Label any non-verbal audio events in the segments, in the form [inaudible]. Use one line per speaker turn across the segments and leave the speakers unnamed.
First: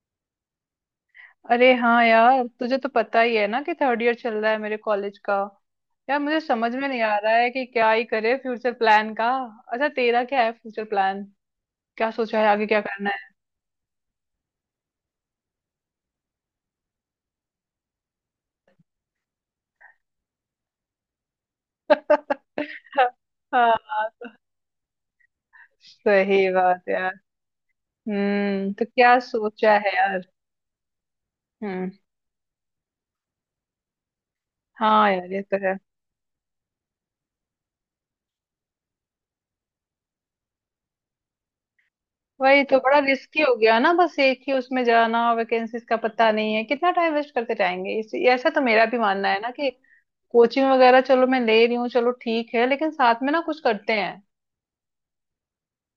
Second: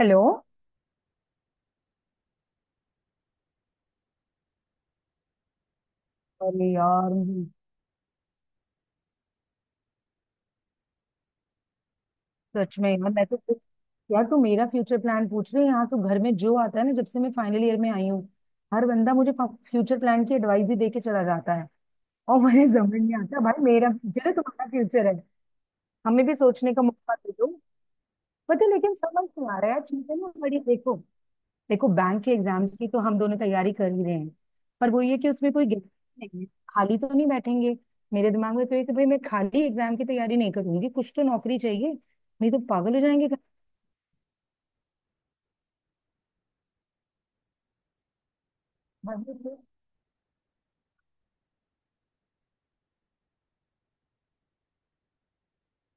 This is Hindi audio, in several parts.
हेलो।
अरे हाँ यार, तुझे तो पता ही है ना कि थर्ड ईयर चल रहा है मेरे कॉलेज का। यार मुझे
अरे
समझ में नहीं
यार,
आ रहा है कि क्या ही करे फ्यूचर प्लान का। अच्छा, तेरा क्या है फ्यूचर प्लान? क्या सोचा है आगे
सच
क्या
में
करना
यार मैं
है?
तो। यार, तू मेरा फ्यूचर प्लान पूछ रही है, यहाँ तो घर में जो आता है ना, जब से मैं फाइनल ईयर में आई हूँ हर बंदा मुझे फ्यूचर प्लान की एडवाइस ही दे के चला जाता है। और मुझे [laughs] समझ नहीं
[laughs]
आता भाई,
हाँ
मेरा फ्यूचर है तुम्हारा फ्यूचर है, हमें भी
सही
सोचने का
बात यार।
मौका दे दो। पता है,
हम्म, तो
लेकिन
क्या
समझ नहीं आ रहा है
सोचा
यार,
है
चीजें
यार?
ना बड़ी, देखो। देखो,
हम्म।
बैंक के एग्जाम्स की तो हम दोनों तैयारी कर ही रहे हैं। पर वो
हाँ
ये कि
यार, ये
उसमें
तो
कोई
है।
guarantee नहीं है, खाली तो नहीं बैठेंगे। मेरे दिमाग में तो ये कि भाई मैं खाली एग्जाम की तैयारी नहीं करूंगी, कुछ तो नौकरी चाहिए। नहीं तो
वही तो,
पागल
बड़ा
हो जाएंगे
रिस्की हो गया ना, बस एक ही उसमें जाना, वैकेंसीज का पता नहीं है, कितना टाइम वेस्ट करते जाएंगे, ऐसा तो मेरा भी मानना है ना कि कोचिंग वगैरह, चलो मैं ले रही हूँ, चलो ठीक है, लेकिन साथ में ना कुछ करते हैं।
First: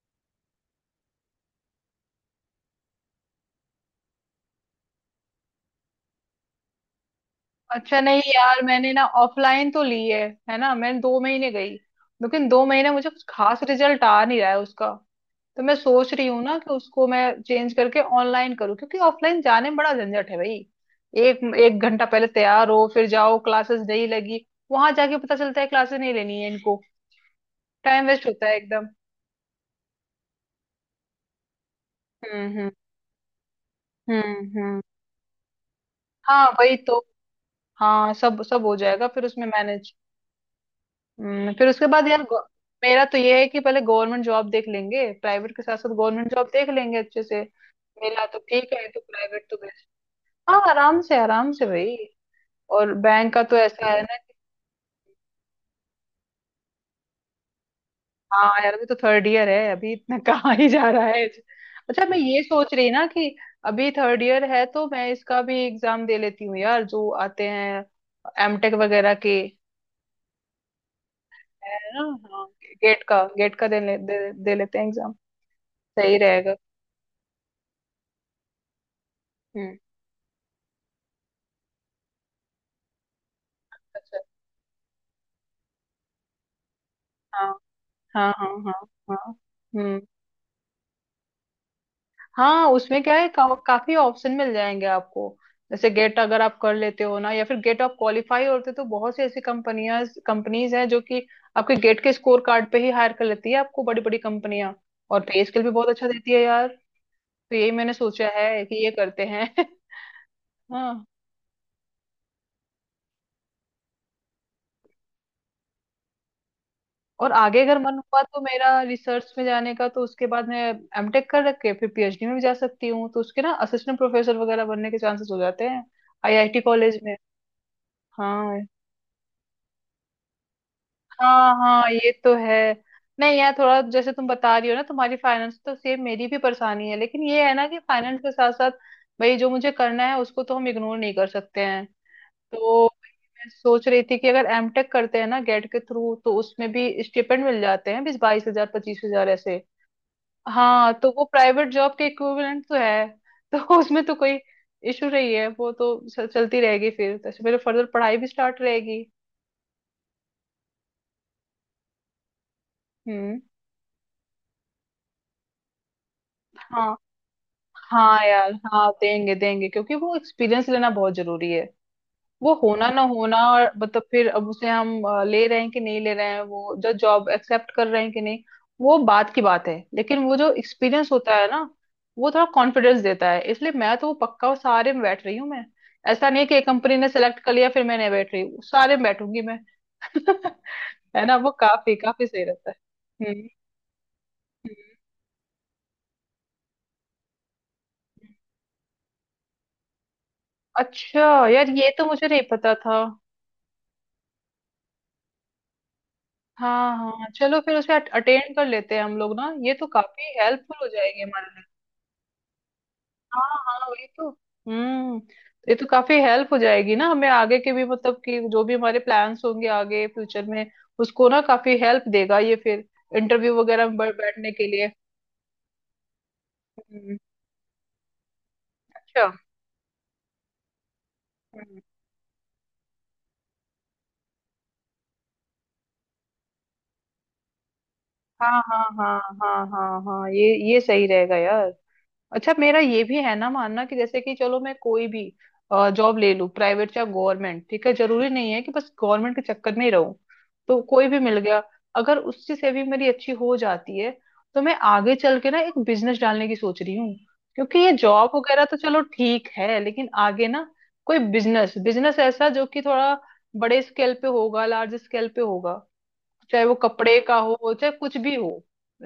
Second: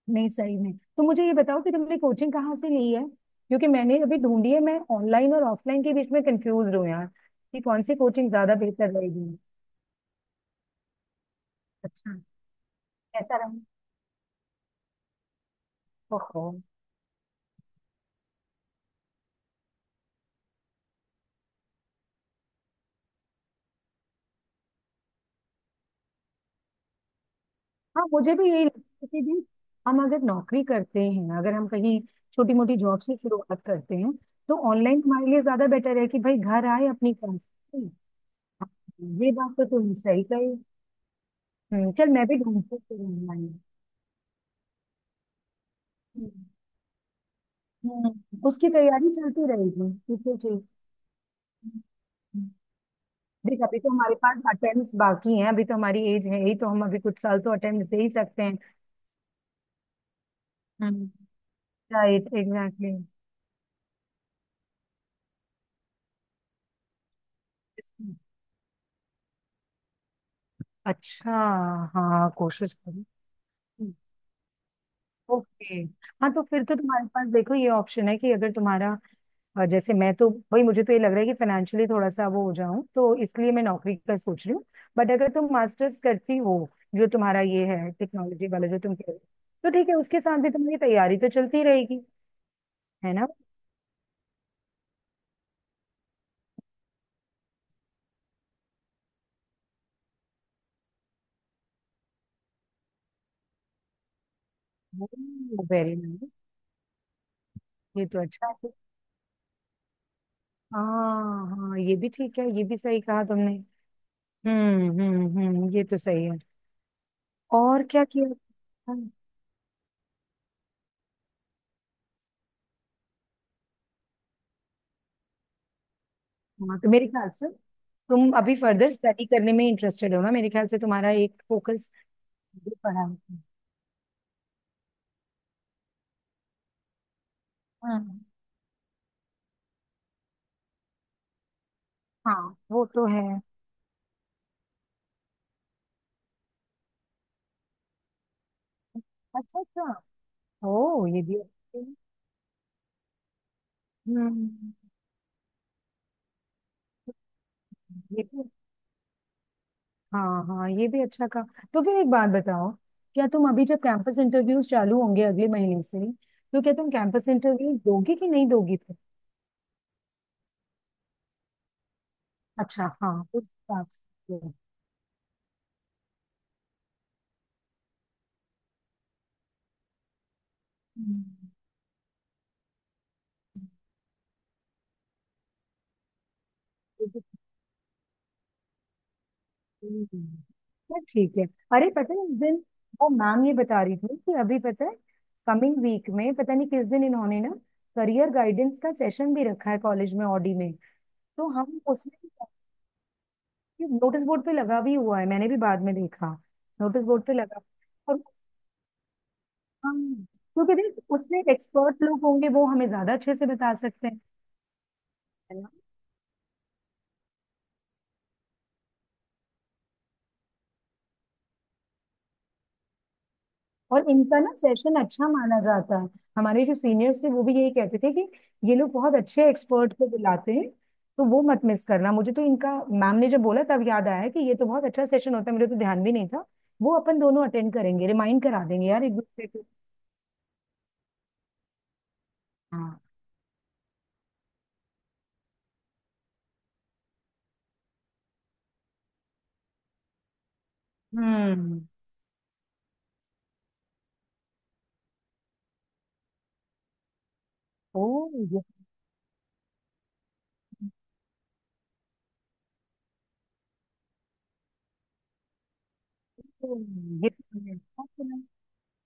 नहीं, सही में तो मुझे ये बताओ कि तुमने कोचिंग कहाँ से ली है, क्योंकि मैंने अभी ढूंढी है, मैं ऑनलाइन और ऑफलाइन के बीच में कंफ्यूज हूँ यार, कि कौन सी
अच्छा नहीं
कोचिंग ज्यादा
यार, मैंने
बेहतर
ना
रहेगी।
ऑफलाइन तो ली है ना, मैं 2 महीने गई।
अच्छा।
लेकिन दो महीने मुझे कुछ
ऐसा रहा।
खास रिजल्ट आ नहीं रहा है उसका। तो मैं सोच रही हूँ
ओहो।
ना कि उसको मैं चेंज करके ऑनलाइन करूँ, क्योंकि ऑफलाइन जाने में बड़ा झंझट है भाई। एक एक घंटा पहले तैयार हो फिर जाओ, क्लासेस नहीं लगी, वहां जाके पता चलता है क्लासेस नहीं लेनी है इनको, टाइम
हाँ,
वेस्ट
मुझे
होता
भी
है
यही लगता
एकदम।
है कि भी हम अगर नौकरी करते हैं, अगर हम कहीं
हम्म,
छोटी
हम्म,
मोटी जॉब से शुरुआत करते हैं तो
हम्म,
ऑनलाइन हमारे लिए ज्यादा बेटर है कि भाई
हाँ
घर
वही
आए
तो।
अपनी काम से।
हाँ, सब सब हो जाएगा फिर
ये
उसमें
बात तो तुम
मैनेज।
सही कही।
फिर उसके बाद
चल
यार
मैं भी ढूंढती
मेरा
हूँ
तो ये है
ऑनलाइन।
कि पहले गवर्नमेंट जॉब देख लेंगे, प्राइवेट के साथ साथ गवर्नमेंट
हम्म।
जॉब देख लेंगे अच्छे से। मिला तो
उसकी
ठीक है, तो
तैयारी
प्राइवेट
चलती
तो बेस्ट।
रहेगी, ठीक है,
हाँ,
ठीक।
आराम से भाई।
हम्म।
और बैंक का तो
देख, अभी तो
ऐसा है
हमारे
ना कि
पास अटेम्प्ट्स बाकी हैं, अभी तो हमारी एज है ही, तो हम अभी कुछ साल तो अटेम्प्ट्स दे ही सकते हैं।
हाँ यार, अभी तो थर्ड ईयर है, अभी इतना [laughs] कहाँ ही जा रहा है। अच्छा, मैं
राइट,
ये सोच रही
एग्जैक्टली।
ना कि अभी थर्ड ईयर है तो मैं इसका भी एग्जाम दे लेती हूँ यार, जो आते हैं एमटेक वगैरह के,
अच्छा।
है ना।
हाँ,
हाँ।
कोशिश
गेट
करो।
का गेट का दे, ले, दे, दे लेते हैं एग्जाम।
ओके।
सही
हाँ, तो
रहेगा।
फिर तो तुम्हारे पास देखो ये ऑप्शन है कि अगर तुम्हारा
हम्म।
जैसे मैं तो, भाई मुझे तो ये लग रहा है कि फाइनेंशियली थोड़ा सा वो हो जाऊं, तो इसलिए मैं नौकरी का
अच्छा।
सोच रही हूँ। बट अगर तुम मास्टर्स करती हो, जो तुम्हारा
हाँ,
ये है
हाँ,
टेक्नोलॉजी
हाँ,
वाला
हाँ,
जो तुम कह रहे हो,
हाँ।
तो ठीक है,
हम्म।
उसके साथ भी तुम्हारी तैयारी तो चलती रहेगी।
हाँ। उसमें क्या
है
है
ना।
काफी ऑप्शन मिल जाएंगे आपको। जैसे गेट अगर आप कर लेते हो ना, या फिर गेट आप क्वालिफाई होते तो बहुत सी ऐसी कंपनियां कंपनीज हैं जो कि आपके गेट के स्कोर कार्ड पे ही हायर कर लेती है आपको, बड़ी बड़ी कंपनियां। और पे स्केल भी बहुत
वेरी
अच्छा
नाइस,
देती है यार। तो यही मैंने
ये तो
सोचा
अच्छा
है
है।
कि ये करते हैं। [laughs] हाँ।
हाँ हाँ, ये भी ठीक है, ये भी सही कहा तुमने। हम्म, ये तो सही है।
और आगे अगर
और
मन
क्या
हुआ तो मेरा
किया।
रिसर्च में जाने का, तो उसके बाद मैं एमटेक कर रख के फिर पीएचडी में भी जा सकती हूँ, तो उसके ना असिस्टेंट प्रोफेसर वगैरह बनने के चांसेस हो जाते हैं आईआईटी
हाँ, तो
कॉलेज
मेरे
में।
ख्याल से तुम अभी
हाँ,
फर्दर स्टडी करने में इंटरेस्टेड हो ना, मेरे ख्याल से तुम्हारा एक
हाँ हाँ,
फोकस
ये तो है।
पढ़ाई पे।
नहीं यार, थोड़ा जैसे तुम बता रही हो ना, तुम्हारी फाइनेंस, तो सेम मेरी भी परेशानी है, लेकिन ये है ना कि फाइनेंस
हाँ
के साथ साथ भाई जो मुझे करना है उसको तो हम इग्नोर नहीं कर सकते हैं।
हाँ,
तो
वो तो है।
मैं सोच रही थी कि अगर एमटेक करते हैं ना गेट के थ्रू तो उसमें भी स्टिपेंड मिल जाते हैं, 20-22 हजार, 25 हजार
अच्छा
ऐसे।
अच्छा।
हाँ
ओ,
तो
ये
वो
भी
प्राइवेट
अच्छा है।
जॉब के इक्विवेलेंट तो है। तो [laughs] उसमें तो कोई
हम्म,
इशू नहीं है, वो तो चलती रहेगी फिर, तो ऐसे मेरे फर्दर पढ़ाई
ये
भी
भी।
स्टार्ट रहेगी।
हाँ हाँ, ये भी अच्छा कहा। तो फिर एक बात बताओ, क्या
हम्म।
तुम अभी जब कैंपस इंटरव्यूज चालू होंगे अगले महीने से, तो क्या तुम
हाँ,
कैंपस इंटरव्यूज दोगी
हाँ
कि नहीं
यार,
दोगी
हाँ
फिर।
देंगे देंगे, क्योंकि वो एक्सपीरियंस लेना बहुत जरूरी है। वो
अच्छा,
होना ना
हाँ,
होना
उस
और
हिसाब
मतलब फिर
से।
अब उसे हम ले रहे हैं कि नहीं ले रहे हैं, वो जो जॉब एक्सेप्ट कर रहे हैं कि नहीं, वो बात की बात है, लेकिन वो जो एक्सपीरियंस होता है
हम्म।
ना वो थोड़ा कॉन्फिडेंस देता है, इसलिए मैं तो वो पक्का सारे में बैठ रही हूँ मैं। ऐसा नहीं है कि एक कंपनी ने सेलेक्ट कर लिया फिर मैं नहीं बैठ रही हूँ, सारे में बैठूंगी मैं।
हम्म,
[laughs]
तो
है ना,
ठीक है।
वो
अरे
काफी
पता है
काफी
उस
सही
दिन
रहता
वो
है।
मैम
हम्म।
ये बता रही थी कि अभी पता है
हम्म।
कमिंग वीक में पता नहीं किस दिन इन्होंने ना करियर गाइडेंस का सेशन भी रखा है कॉलेज में ऑडी में।
अच्छा
तो
यार,
हम
ये तो मुझे
उसमें,
नहीं पता था।
नोटिस बोर्ड पे लगा भी हुआ है, मैंने भी बाद में देखा।
हाँ
नोटिस बोर्ड
हाँ,
पे
चलो
लगा।
फिर उसे
और
अटेंड कर लेते हैं हम लोग ना, ये तो
हम,
काफी
क्योंकि
हेल्पफुल हो
देख
जाएगी
उसमें
हमारे लिए।
एक्सपर्ट लोग होंगे, वो हमें ज्यादा अच्छे
हाँ
से बता
हाँ वही
सकते हैं।
तो। हम्म।
है ना।
ये तो काफी हेल्प हो जाएगी ना हमें आगे के भी, मतलब कि जो भी हमारे प्लान्स होंगे आगे फ्यूचर में उसको ना काफी हेल्प देगा ये, फिर इंटरव्यू वगैरह में
और इनका
बैठने
ना
के लिए।
सेशन अच्छा माना जाता है, हमारे जो
हम्म।
सीनियर्स थे वो भी यही कहते थे कि ये लोग बहुत
अच्छा।
अच्छे एक्सपर्ट को बुलाते हैं, तो वो मत
हम्म।
मिस करना। मुझे तो इनका मैम ने जब बोला तब याद आया कि ये तो बहुत अच्छा सेशन होता है, मुझे तो ध्यान भी नहीं था। वो अपन दोनों अटेंड करेंगे, रिमाइंड
हाँ,
करा
हाँ,
देंगे यार एक
हाँ,
दूसरे
हाँ,
को।
हाँ, हाँ, ये सही रहेगा यार। अच्छा, मेरा
हाँ।
ये भी है ना मानना कि जैसे कि चलो मैं कोई भी जॉब ले लूँ, प्राइवेट या गवर्नमेंट, ठीक है, जरूरी नहीं है कि बस गवर्नमेंट के चक्कर में ही रहूं, तो कोई भी मिल गया
हम्म।
अगर उससे से भी मेरी अच्छी हो जाती है तो मैं आगे चल के ना एक बिजनेस डालने की सोच रही हूँ, क्योंकि ये
ओ,
जॉब
ये
वगैरह तो चलो ठीक है, लेकिन आगे ना कोई बिजनेस बिजनेस ऐसा जो कि थोड़ा बड़े स्केल पे होगा, लार्ज स्केल पे होगा, चाहे वो
तो
कपड़े
ये
का
तो मैंने
हो चाहे
अच्छा
कुछ भी
सुना।
हो,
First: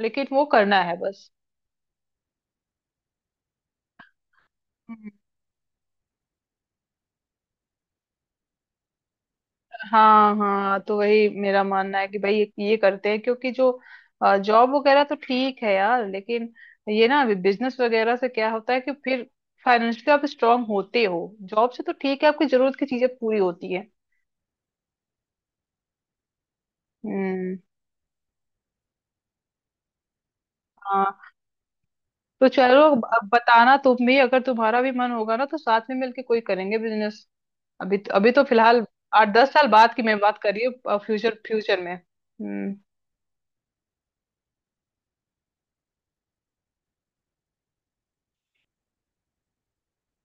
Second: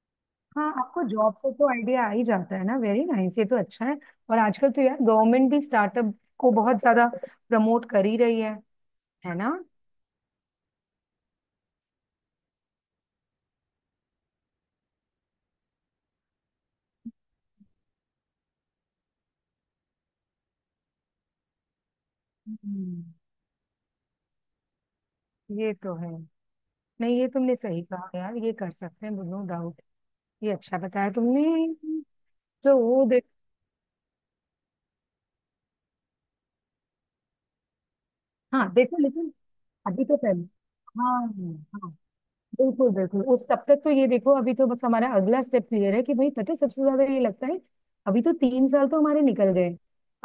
लेकिन वो
हाँ
करना है
आपको
बस।
जॉब से तो आइडिया आ ही जाता है ना, वेरी नाइस, ये तो अच्छा है। और आजकल तो यार गवर्नमेंट भी स्टार्टअप को बहुत ज्यादा प्रमोट कर ही रही है। है ना।
हाँ हाँ, तो वही मेरा मानना है कि भाई ये करते हैं, क्योंकि जो जॉब वगैरह तो ठीक है यार, लेकिन ये ना बिजनेस वगैरह से क्या होता है कि फिर फाइनेंशियली आप स्ट्रांग होते हो, जॉब से तो ठीक है आपकी जरूरत की
हम्म,
चीजें पूरी होती है।
ये तो है। नहीं, ये तुमने
हम्म।
सही कहा यार, ये कर सकते हैं, नो डाउट। ये अच्छा बताया
हाँ।
तुमने।
तो
तो
चलो
वो देख।
अब बताना तुम भी, अगर तुम्हारा भी मन होगा ना तो साथ में मिलके कोई करेंगे बिजनेस। अभी तो
हाँ
फिलहाल
देखो,
आठ
लेकिन
दस साल बाद की
अभी तो
मैं बात
पहले।
कर रही हूँ,
हाँ
फ्यूचर फ्यूचर
हाँ,
में। हम्म।
बिल्कुल बिल्कुल, उस तब तक तो ये देखो, अभी तो बस हमारा अगला स्टेप क्लियर है कि भाई पता है, सबसे ज्यादा ये लगता है, अभी तो तीन साल तो हमारे निकल गए।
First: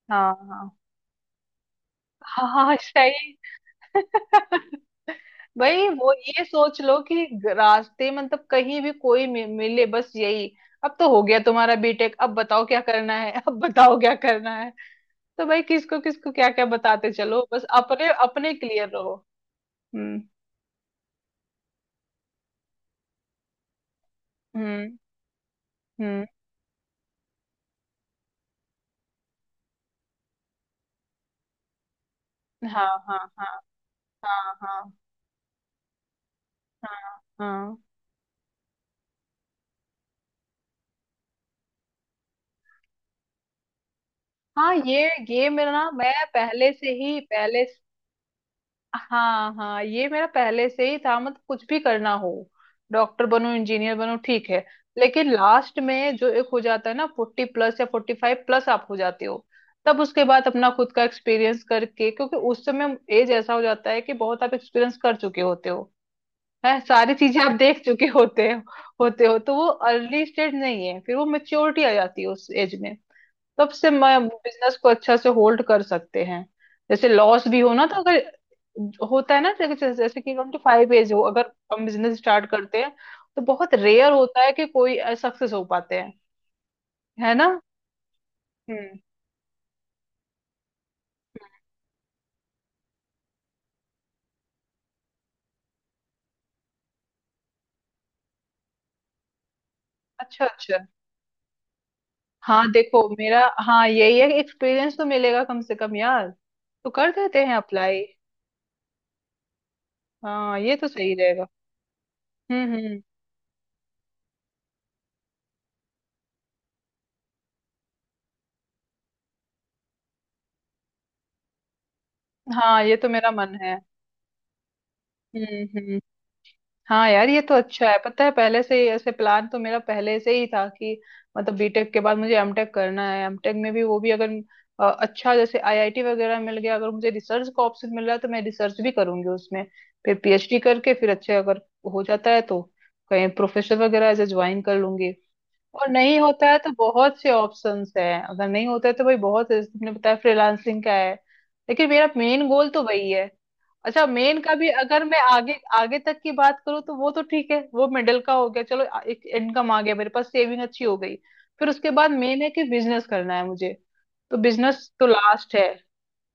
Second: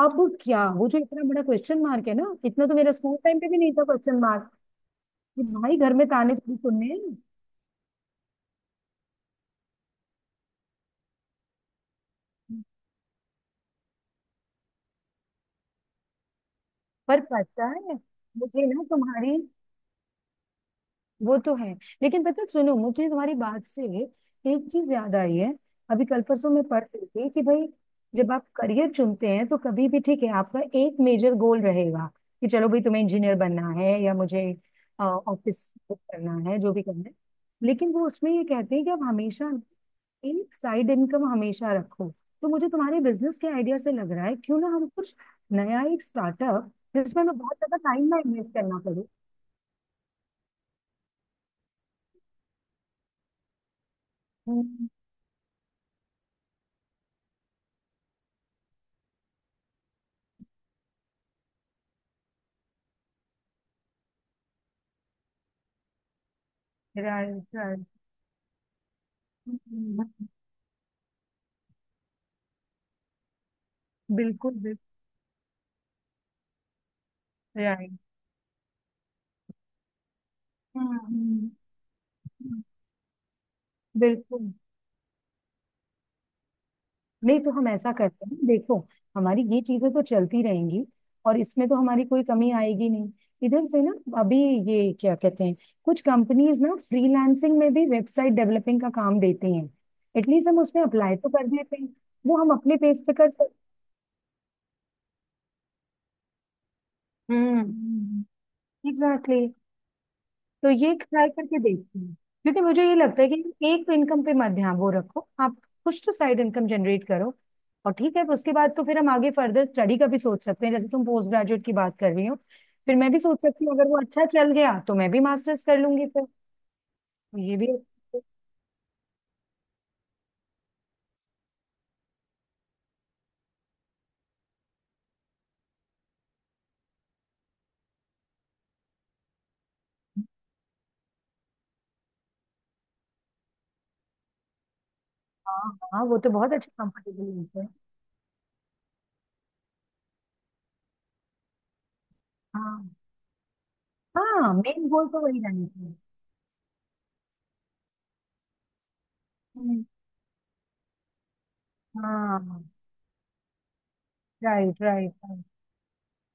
अब
हाँ
क्या,
हाँ।
वो जो इतना बड़ा क्वेश्चन मार्क है ना,
हाँ
इतना तो
हाँ,
मेरा स्कूल
सही।
टाइम पे भी नहीं था क्वेश्चन मार्क,
[laughs]
कि भाई
भाई,
घर में
वो
ताने
ये
थोड़ी
सोच
सुनने
लो
हैं।
कि रास्ते, मतलब कहीं भी कोई मिले, बस यही, अब तो हो गया तुम्हारा बीटेक, अब बताओ क्या करना है, अब बताओ क्या करना है, तो भाई किसको किसको क्या क्या बताते,
पर
चलो बस
पता है
अपने अपने
मुझे ना
क्लियर रहो।
तुम्हारी,
हम्म,
वो तो है। लेकिन पता है, सुनो, मुझे तुम्हारी बात से एक चीज
हम्म,
याद आई है। अभी कल
हम्म।
परसों मैं पढ़ रही थी कि भाई जब आप करियर चुनते हैं तो कभी भी, ठीक है, आपका एक मेजर गोल रहेगा कि चलो भाई
हाँ,
तुम्हें
हाँ,
इंजीनियर
हाँ,
बनना है या मुझे
हाँ, हाँ,
ऑफिस करना है, जो भी करना है।
हाँ, हाँ,
लेकिन वो उसमें ये कहते हैं कि आप हमेशा एक साइड इनकम हमेशा रखो। तो मुझे तुम्हारे बिजनेस के आइडिया से लग रहा है, क्यों ना
हाँ।
हम
ये
कुछ
ये मेरा
नया
ना,
एक
मैं
स्टार्टअप,
पहले से ही
जिसमें हमें बहुत
पहले।
ज्यादा टाइम ना इन्वेस्ट करना पड़े।
हाँ हाँ, ये मेरा पहले से ही था, मतलब कुछ भी करना हो, डॉक्टर बनो, इंजीनियर बनो, ठीक है, लेकिन लास्ट में जो एक हो जाता है ना, 40+ या 45+ आप हो जाते हो, तब उसके बाद अपना खुद का एक्सपीरियंस करके, क्योंकि उस समय एज ऐसा हो जाता है कि बहुत आप एक्सपीरियंस कर चुके होते हो, है, सारी चीजें आप
राइट।
देख चुके होते हो, होते हो, तो वो अर्ली
हम्म,
स्टेज नहीं है फिर, वो मेच्योरिटी आ जाती है उस एज में, तब से मैं
बिल्कुल
बिजनेस
बिल्कुल।
को अच्छा से होल्ड कर सकते हैं। जैसे लॉस भी हो ना
राइट।
तो अगर होता है ना, जैसे जैसे कि हम
हाँ,
फाइव एज हो अगर हम बिजनेस स्टार्ट करते हैं तो बहुत रेयर होता है
बिल्कुल।
कि कोई सक्सेस हो पाते हैं, है
नहीं
ना।
तो हम ऐसा करते हैं, देखो,
हम्म।
हमारी ये चीजें तो चलती रहेंगी, और इसमें तो हमारी कोई कमी आएगी नहीं, इधर से ना। अभी, ये क्या कहते हैं, कुछ कंपनीज ना फ्रीलांसिंग में भी वेबसाइट डेवलपिंग का काम देती हैं,
अच्छा
एटलीस्ट हम
अच्छा।
उसमें अप्लाई तो कर देते हैं। वो हम
हाँ
अपने पेज
देखो
पे कर
मेरा,
सकते।
हाँ यही है, एक्सपीरियंस तो मिलेगा कम से कम यार, तो कर देते हैं अप्लाई।
Hmm, exactly.
हाँ,
तो
ये तो
ये
सही
ट्राई
रहेगा।
करके देखती हूँ, क्योंकि
हम्म।
मुझे ये
हम्म।
लगता है कि एक तो इनकम पे मत ध्यान वो रखो आप, कुछ तो साइड इनकम जनरेट करो। और ठीक है, उसके बाद तो फिर हम आगे फर्दर स्टडी का भी सोच सकते हैं जैसे तुम पोस्ट ग्रेजुएट की बात कर रही हो,
हाँ, ये
फिर
तो
मैं भी
मेरा
सोच
मन
सकती हूँ,
है।
अगर वो अच्छा चल गया तो मैं भी
हम्म।
मास्टर्स कर
हम्म।
लूंगी फिर।
हाँ यार,
तो
ये तो
ये भी
अच्छा है,
अच्छा है।
पता है पहले से ही ऐसे प्लान तो मेरा पहले से ही था कि मतलब बीटेक के बाद मुझे एमटेक करना है, एमटेक में भी वो भी अगर अच्छा, जैसे आईआईटी वगैरह मिल गया, अगर मुझे रिसर्च का ऑप्शन मिल रहा है तो मैं रिसर्च भी करूंगी उसमें, फिर पीएचडी करके फिर अच्छे अगर हो जाता है तो कहीं प्रोफेसर वगैरह ऐसे ज्वाइन कर लूंगी।
हाँ
और
हाँ,
नहीं
वो तो
होता
बहुत
है तो
अच्छा
बहुत से
कंफर्टेबल होता है।
ऑप्शंस हैं, अगर नहीं होता है तो भाई बहुत है, तुमने बताया फ्रीलांसिंग का है, लेकिन मेरा मेन गोल तो
हाँ,
वही है। अच्छा, मेन
हाँ
का भी
मेन
अगर
गोल
मैं
तो वही
आगे
रहना चाहिए।
आगे तक की बात करूँ तो वो तो ठीक है, वो मिडिल का हो गया, चलो एक इनकम आ
हम्म।
गया मेरे पास, सेविंग अच्छी हो गई, फिर उसके बाद मेन है कि
हाँ।
बिजनेस करना है मुझे, तो
राइट
बिजनेस तो
राइट राइट।
लास्ट है,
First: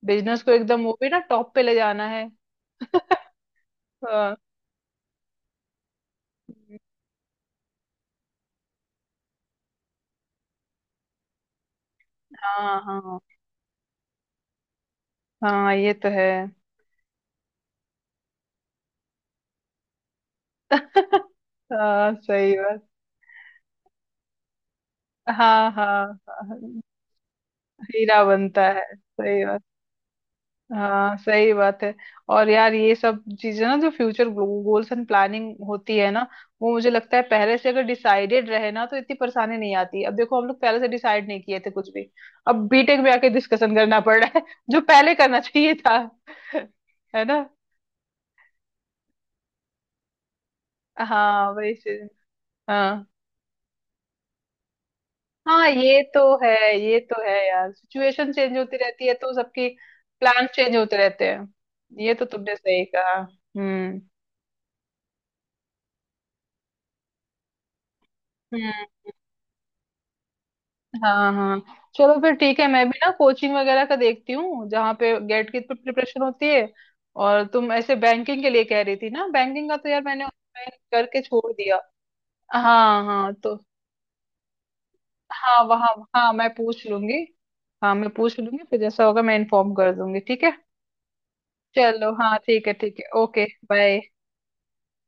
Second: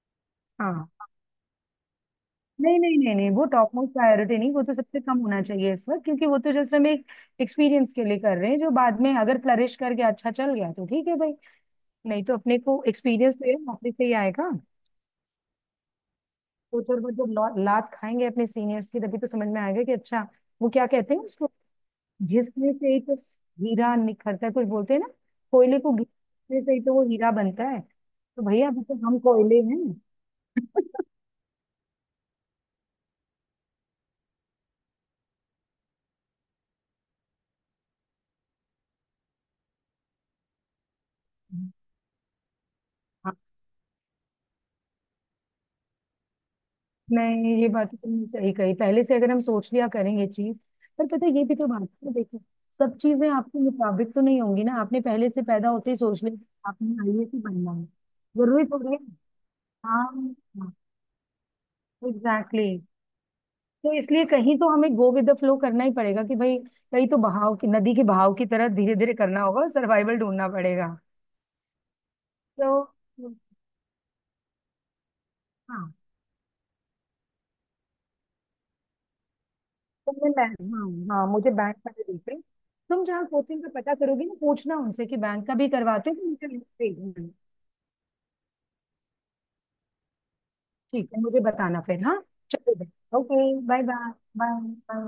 बिजनेस को एकदम
हाँ।
वो भी ना टॉप पे ले जाना है।
नहीं नहीं नहीं नहीं, वो टॉप मोस्ट
हाँ,
प्रायोरिटी नहीं, वो तो सबसे कम होना चाहिए इस वक्त, क्योंकि वो तो जस्ट हम एक एक्सपीरियंस के लिए कर रहे हैं, जो बाद में अगर फ्लरिश करके अच्छा चल गया तो ठीक है भाई, नहीं तो अपने
हाँ,
को
हाँ,
एक्सपीरियंस तो ये नौकरी से ही आएगा।
हाँ, ये तो है।
तो थोड़ा बहुत जब लात खाएंगे अपने सीनियर्स की, तभी तो समझ में आएगा कि अच्छा, वो क्या कहते हैं
[laughs]
उसको,
हाँ सही
घिसने
बात।
से ही तो हीरा निखरता है, कुछ बोलते हैं ना,
हाँ,
कोयले को
हाँ,
घिसने से ही
हाँ,
तो वो हीरा बनता है।
हीरा
तो
बनता
भैया
है,
अभी तो हम
सही
कोयले
बात।
हैं।
हाँ सही बात है। और यार ये सब चीजें ना जो फ्यूचर गोल्स एंड प्लानिंग होती है ना, वो मुझे लगता है पहले से अगर डिसाइडेड रहे ना तो इतनी परेशानी नहीं आती, अब देखो हम लोग पहले से डिसाइड नहीं किए थे कुछ भी, अब बीटेक में आके
[laughs]
डिस्कशन करना पड़ रहा है [laughs] जो पहले करना चाहिए था। [laughs] है ना।
नहीं, ये बात तो तुमने सही कही, पहले से अगर हम सोच लिया करेंगे चीज। पर पता है, ये
हाँ
भी तो
वही
बात है
चीज।
ना, देखो, सब
हाँ
चीजें आपके मुताबिक तो नहीं होंगी ना, आपने पहले से
हाँ,
पैदा होते ही
ये तो
सोच लिया कि
है।
आपने
ये तो
आईएएस
है
ही
यार,
बनना है,
सिचुएशन चेंज
जरूरी
होती
थोड़ी है।
रहती है तो सबकी
हाँ,
प्लान चेंज होते रहते हैं, ये तो तुमने
एग्जैक्टली,
सही
exactly.
कहा।
तो
हम्म।
इसलिए कहीं तो हमें गो विद द फ्लो करना ही पड़ेगा, कि भाई कहीं तो बहाव की, नदी के बहाव की तरह धीरे धीरे करना होगा, सर्वाइवल ढूंढना पड़ेगा।
हाँ हाँ चलो, फिर ठीक है,
तो
मैं भी ना कोचिंग वगैरह का देखती हूँ जहाँ पे गेट की
हाँ,
प्रिपरेशन होती है, और तुम ऐसे बैंकिंग के लिए कह रही थी ना, बैंकिंग का तो यार मैंने
तुमने बैंक,
ऑनलाइन
हाँ
करके
हाँ, मुझे
छोड़
बैंक
दिया।
वाले देख रहे।
हाँ
तुम जहाँ
हाँ तो।
कोचिंग का पता करोगी ना, पूछना उनसे कि बैंक का
हाँ
भी
वहाँ।
करवाते हो तो
हाँ
मुझे
मैं
link
पूछ
भेजना।
लूंगी।
है।
हाँ मैं पूछ लूंगी फिर, जैसा होगा मैं इन्फॉर्म कर दूंगी ठीक है।
ठीक है, मुझे बताना फिर,
चलो
हाँ।
हाँ, ठीक है ठीक है,
चलो, okay,
okay
bye
bye.
Bye. Bye.